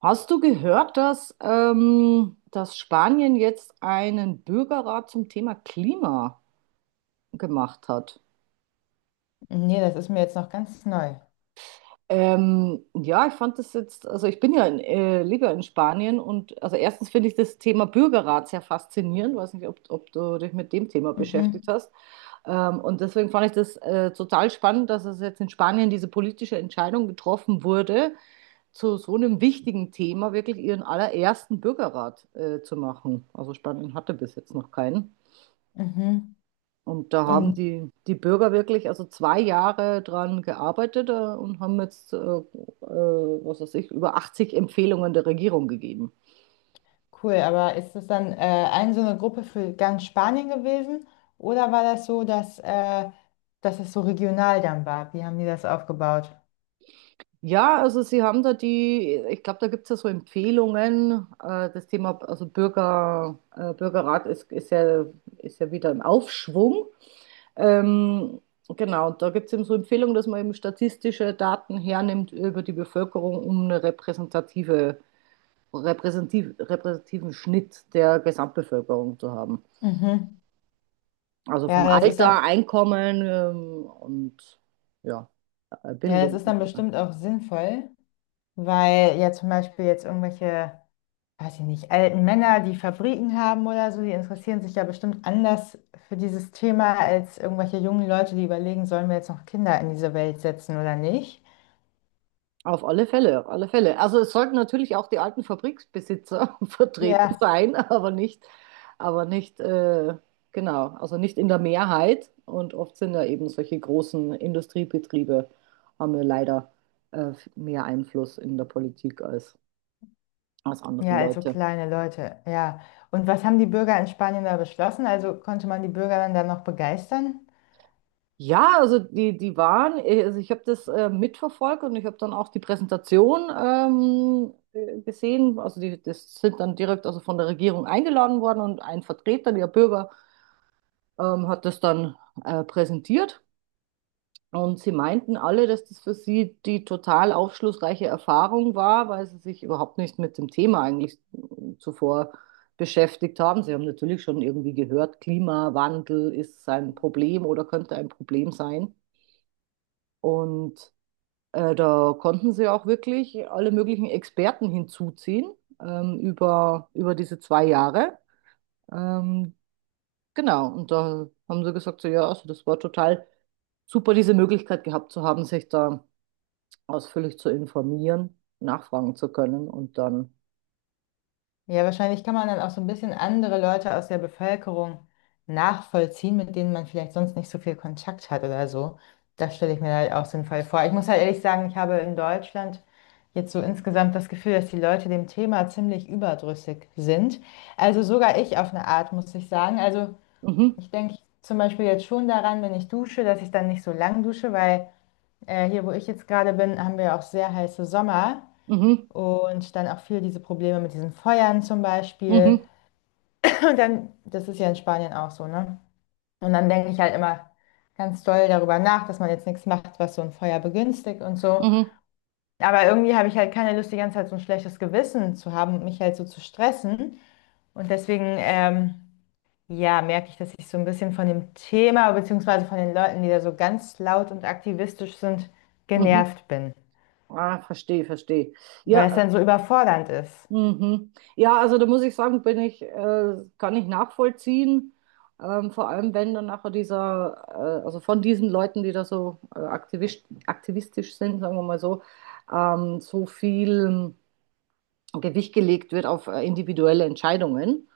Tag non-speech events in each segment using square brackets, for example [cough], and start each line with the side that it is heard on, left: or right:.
right: Hast du gehört, dass, dass Spanien jetzt einen Bürgerrat zum Thema Klima gemacht hat?
left: Nee, das ist mir jetzt noch ganz neu.
right: Ja, ich fand das jetzt, also ich bin ja lebe ja in Spanien, und also erstens finde ich das Thema Bürgerrat sehr faszinierend, weiß nicht, ob du dich mit dem Thema beschäftigt
left: Mhm.
right: hast. Und deswegen fand ich das total spannend, dass es jetzt in Spanien diese politische Entscheidung getroffen wurde, zu so einem wichtigen Thema wirklich ihren allerersten Bürgerrat zu machen. Also Spanien hatte bis jetzt noch keinen.
left: mhm.
right: Und da haben
left: und
right: die Bürger wirklich also 2 Jahre dran gearbeitet und haben jetzt, was weiß ich, über 80 Empfehlungen der Regierung gegeben.
left: cool, aber ist das dann ein so eine Gruppe für ganz Spanien gewesen? Oder war das so, dass, dass es so regional dann war? Wie haben die das aufgebaut?
right: Ja, also sie haben da die, ich glaube, da gibt es ja so Empfehlungen. Das Thema, also Bürgerrat ist ja wieder im Aufschwung. Ähm, genau, da gibt es eben so Empfehlungen, dass man eben statistische Daten hernimmt über die Bevölkerung, um eine repräsentativen Schnitt der Gesamtbevölkerung zu haben.
left: Mhm.
right: Also vom
left: Ja, das ist dann,
right: Alter, Einkommen, und ja,
left: ja, das
right: Bildung
left: ist
right: und
left: dann
right: so weiter.
left: bestimmt auch sinnvoll, weil ja zum Beispiel jetzt irgendwelche, weiß ich nicht, alten Männer, die Fabriken haben oder so, die interessieren sich ja bestimmt anders für dieses Thema als irgendwelche jungen Leute, die überlegen, sollen wir jetzt noch Kinder in diese Welt setzen oder nicht?
right: Auf alle Fälle, auf alle Fälle. Also es sollten natürlich auch die alten Fabriksbesitzer [laughs] vertreten
left: Ja,
right: sein, aber nicht, genau, also nicht in der Mehrheit. Und oft sind ja eben solche großen Industriebetriebe, haben ja leider mehr Einfluss in der Politik als andere
left: ja, also
right: Leute.
left: kleine Leute, ja. Und was haben die Bürger in Spanien da beschlossen? Also konnte man die Bürger dann da noch begeistern?
right: Ja, also die waren, also ich habe das mitverfolgt, und ich habe dann auch die Präsentation gesehen. Also die, das sind dann direkt also von der Regierung eingeladen worden, und ein Vertreter der Bürger hat das dann präsentiert. Und sie meinten alle, dass das für sie die total aufschlussreiche Erfahrung war, weil sie sich überhaupt nicht mit dem Thema eigentlich zuvor beschäftigt haben. Sie haben natürlich schon irgendwie gehört, Klimawandel ist ein Problem oder könnte ein Problem sein. Und da konnten sie auch wirklich alle möglichen Experten hinzuziehen über, über diese 2 Jahre. Ähm, genau, und da haben sie gesagt, so, ja, also das war total super, diese Möglichkeit gehabt zu haben, sich da ausführlich zu informieren, nachfragen zu können und dann,
left: Ja, wahrscheinlich kann man dann auch so ein bisschen andere Leute aus der Bevölkerung nachvollziehen, mit denen man vielleicht sonst nicht so viel Kontakt hat oder so. Das stelle ich mir halt auch sinnvoll vor. Ich muss halt ehrlich sagen, ich habe in Deutschland jetzt so insgesamt das Gefühl, dass die Leute dem Thema ziemlich überdrüssig sind. Also sogar ich auf eine Art, muss ich sagen. Also
right: mhm,
left: ich denke zum Beispiel jetzt schon daran, wenn ich dusche, dass ich dann nicht so lang dusche, weil hier, wo ich jetzt gerade bin, haben wir auch sehr heiße Sommer.
right: mhm,
left: Und dann auch viel diese Probleme mit diesen Feuern zum Beispiel.
right: mhm,
left: [clears throat] Und dann, das ist ja in Spanien auch so, ne? Und dann denke ich halt immer ganz doll darüber nach, dass man jetzt nichts macht, was so ein Feuer begünstigt und so.
right: mhm,
left: Aber irgendwie habe ich halt keine Lust, die ganze Zeit so ein schlechtes Gewissen zu haben und mich halt so zu stressen. Und deswegen, ja, merke ich, dass ich so ein bisschen von dem Thema, beziehungsweise von den Leuten, die da so ganz laut und aktivistisch sind,
right: mhm.
left: genervt bin.
right: Ah, verstehe, verstehe.
left: Weil es
right: Ja.
left: dann so überfordernd ist.
right: Mhm. Ja, also da muss ich sagen, kann ich nachvollziehen. Vor allem, wenn dann nachher dieser, also von diesen Leuten, die da so aktivistisch sind, sagen wir mal so, so viel Gewicht gelegt wird auf individuelle Entscheidungen.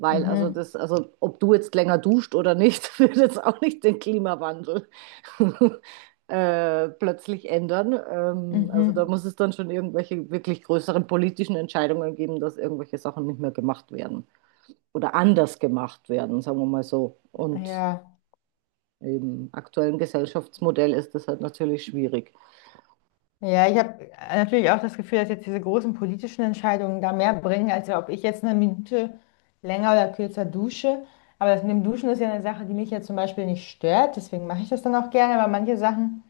right: Weil also
left: Mhm.
right: das, also ob du jetzt länger duscht oder nicht, [laughs] wird jetzt auch nicht den Klimawandel [laughs] plötzlich ändern. Also da
left: Mhm.
right: muss es dann schon irgendwelche wirklich größeren politischen Entscheidungen geben, dass irgendwelche Sachen nicht mehr gemacht werden oder anders gemacht werden, sagen wir mal so. Und
left: Ja.
right: im aktuellen Gesellschaftsmodell ist das halt natürlich schwierig.
left: Ja, ich habe natürlich auch das Gefühl, dass jetzt diese großen politischen Entscheidungen da mehr bringen, als ob ich jetzt eine Minute länger oder kürzer dusche. Aber das mit dem Duschen ist ja eine Sache, die mich ja zum Beispiel nicht stört. Deswegen mache ich das dann auch gerne. Aber manche Sachen,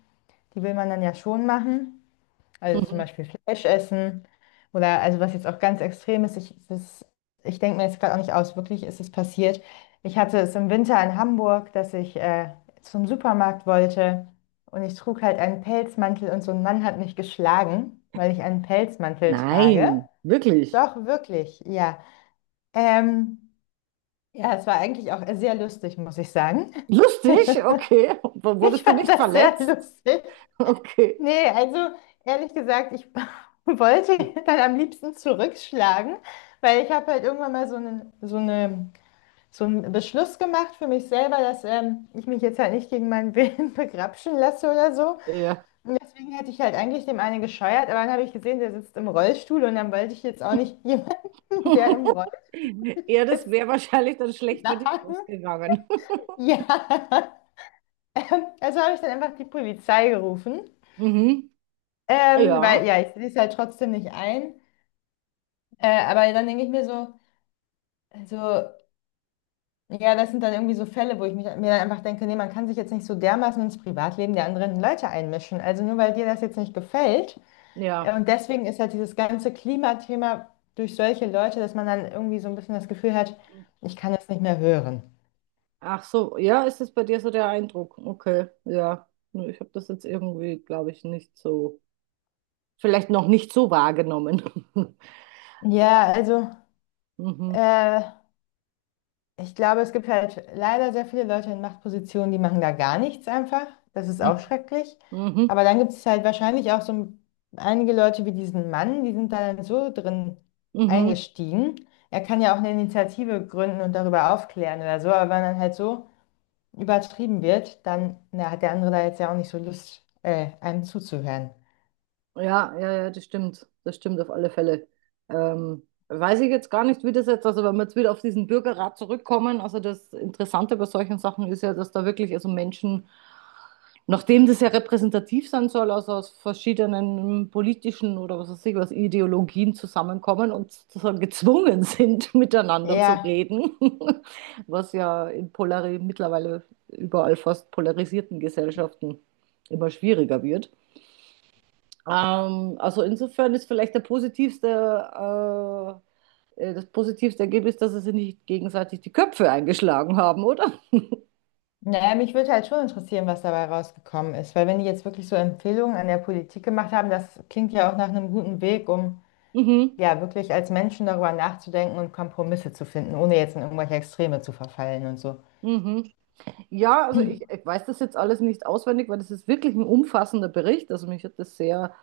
left: die will man dann ja schon machen. Also zum
right: Mhm.
left: Beispiel Fleisch essen oder also was jetzt auch ganz extrem ist, ich denke mir jetzt gerade auch nicht aus, wirklich ist es passiert. Ich hatte es im Winter in Hamburg, dass ich zum Supermarkt wollte und ich trug halt einen Pelzmantel und so ein Mann hat mich geschlagen, weil ich einen Pelzmantel trage.
right: Nein, wirklich.
left: Doch, wirklich, ja. Ähm, ja, es war eigentlich auch sehr lustig, muss ich sagen. [laughs]
right: Lustig, okay.
left: Ich
right: Wurdest du
left: fand
right: nicht
left: das sehr
right: verletzt?
left: lustig.
right: Okay.
left: Nee, also ehrlich gesagt, ich [laughs] wollte dann am liebsten zurückschlagen, weil ich habe halt irgendwann mal so einen Beschluss gemacht für mich selber, dass ich mich jetzt halt nicht gegen meinen Willen [laughs] begrapschen lasse oder so.
right: Ja.
left: Und deswegen hätte ich halt eigentlich dem einen gescheuert, aber dann habe ich gesehen, der sitzt im Rollstuhl und dann wollte ich jetzt auch nicht [laughs] jemanden, der im
right: [laughs]
left: Rollstuhl
right: Ja, das
left: sitzt,
right: wäre wahrscheinlich dann schlecht für dich
left: schlagen.
right: ausgegangen.
left: Ja, [laughs] also habe ich dann einfach die Polizei gerufen,
right: [laughs] Mhm.
left: weil
right: Ja,
left: ja, ich sehe es halt trotzdem nicht ein. Aber dann denke ich mir so, also, ja, das sind dann irgendwie so Fälle, wo ich mir dann einfach denke, nee, man kann sich jetzt nicht so dermaßen ins Privatleben der anderen Leute einmischen. Also nur weil dir das jetzt nicht gefällt.
right: ja.
left: Und deswegen ist halt dieses ganze Klimathema durch solche Leute, dass man dann irgendwie so ein bisschen das Gefühl hat, ich kann es nicht mehr hören.
right: Ach so, ja, ist es bei dir so der Eindruck? Okay, ja. Nö, ich habe das jetzt irgendwie, glaube ich, nicht so, vielleicht noch nicht so wahrgenommen. [laughs]
left: Ja, also,
right: Mhm,
left: äh, ich glaube, es gibt halt leider sehr viele Leute in Machtpositionen, die machen da gar nichts einfach. Das ist
right: mhm,
left: auch schrecklich.
right: mhm,
left: Aber dann gibt es halt wahrscheinlich auch so einige Leute wie diesen Mann, die sind da dann so drin
right: mhm.
left: eingestiegen. Er kann ja auch eine Initiative gründen und darüber aufklären oder so. Aber wenn dann halt so übertrieben wird, dann na, hat der andere da jetzt ja auch nicht so Lust, einem zuzuhören.
right: Ja, ja, ja, das stimmt. Das stimmt auf alle Fälle. Weiß ich jetzt gar nicht, wie das jetzt, also wenn wir jetzt wieder auf diesen Bürgerrat zurückkommen, also das Interessante bei solchen Sachen ist ja, dass da wirklich also Menschen, nachdem das ja repräsentativ sein soll, also aus verschiedenen politischen oder was weiß ich was, Ideologien zusammenkommen und sozusagen gezwungen sind, [laughs] miteinander zu
left: Ja.
right: reden, [laughs] was ja in polari mittlerweile überall fast polarisierten Gesellschaften immer schwieriger wird. Also insofern ist vielleicht der das positivste Ergebnis, dass sie sich nicht gegenseitig die Köpfe eingeschlagen haben, oder?
left: Naja, mich würde halt schon interessieren, was dabei rausgekommen ist, weil wenn die jetzt wirklich so Empfehlungen an der Politik gemacht haben, das klingt ja auch nach einem guten Weg, um
right: Mhm.
left: ja wirklich als Menschen darüber nachzudenken und Kompromisse zu finden, ohne jetzt in irgendwelche Extreme zu verfallen und so.
right: Mhm. Ja, also ich weiß das jetzt alles nicht auswendig, weil das ist wirklich ein umfassender Bericht. Also mich hat das sehr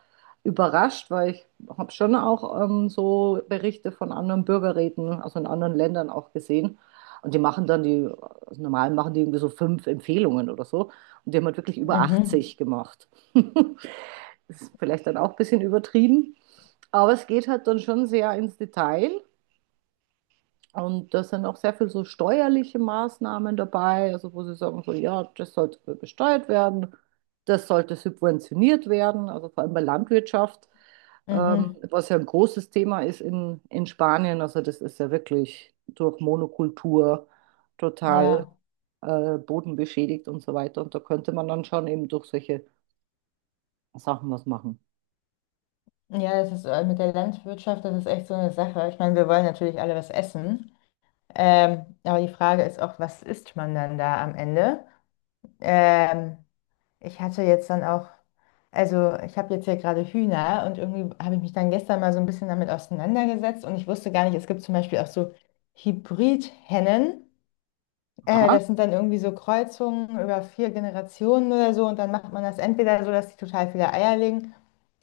right: überrascht, weil ich habe schon auch so Berichte von anderen Bürgerräten, also in anderen Ländern auch gesehen. Und die machen dann die, also normal machen die irgendwie so 5 Empfehlungen oder so. Und die haben halt wirklich über
left: Mhm,
right: 80 gemacht. [laughs] Ist vielleicht dann auch ein bisschen übertrieben. Aber es geht halt dann schon sehr ins Detail. Und da sind auch sehr viel so steuerliche Maßnahmen dabei, also wo sie sagen so, ja, das sollte besteuert werden, das sollte subventioniert werden, also vor allem bei Landwirtschaft,
left: mhm,
right: was ja ein großes Thema ist in Spanien. Also das ist ja wirklich durch Monokultur total
left: ja,
right: bodenbeschädigt und so weiter. Und da könnte man dann schon eben durch solche Sachen was machen.
left: Ja, das ist mit der Landwirtschaft, das ist echt so eine Sache. Ich meine, wir wollen natürlich alle was essen, aber die Frage ist auch, was isst man dann da am Ende? Ähm, Ich hatte jetzt dann auch, also ich habe jetzt hier gerade Hühner und irgendwie habe ich mich dann gestern mal so ein bisschen damit auseinandergesetzt und ich wusste gar nicht, es gibt zum Beispiel auch so Hybrid-Hennen.
right: Aha.
left: Das sind dann irgendwie so Kreuzungen über 4 Generationen oder so und dann macht man das entweder so, dass die total viele Eier legen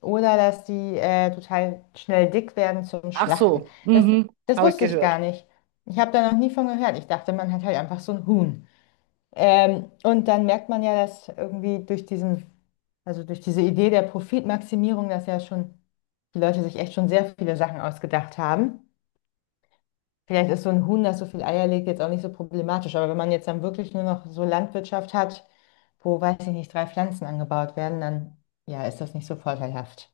left: oder dass die total schnell dick werden zum
right: Ach
left: Schlachten.
right: so,
left: Das,
right: mhm.
left: das
right: Habe ich
left: wusste ich
right: gehört.
left: gar nicht. Ich habe da noch nie von gehört. Ich dachte, man hat halt einfach so ein Huhn. Und dann merkt man ja, dass irgendwie durch diesen, also durch diese Idee der Profitmaximierung, dass ja schon die Leute sich echt schon sehr viele Sachen ausgedacht haben. Vielleicht ist so ein Huhn, das so viel Eier legt, jetzt auch nicht so problematisch. Aber wenn man jetzt dann wirklich nur noch so Landwirtschaft hat, wo, weiß ich nicht, drei Pflanzen angebaut werden, dann ja, ist das nicht so vorteilhaft.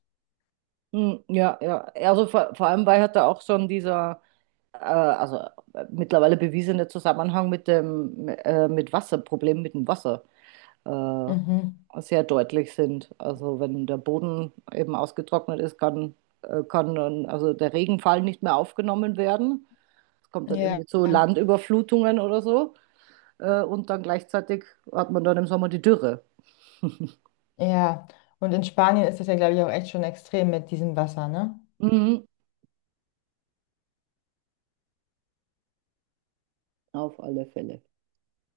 right: Hm. Ja, ja. Also vor allem, weil halt da auch schon dieser äh, also mittlerweile bewiesene Zusammenhang mit dem mit Wasserproblemen mit dem Wasser
left: Mhm.
right: sehr deutlich sind. Also wenn der Boden eben ausgetrocknet ist, kann dann, also der Regenfall nicht mehr aufgenommen werden. Es kommt dann
left: Ja,
right: irgendwie zu Landüberflutungen oder so. Und dann gleichzeitig hat man dann im Sommer die Dürre.
left: ja. Und in Spanien ist das ja, glaube ich, auch echt schon extrem mit diesem Wasser, ne?
right: Mhm. Auf alle Fälle.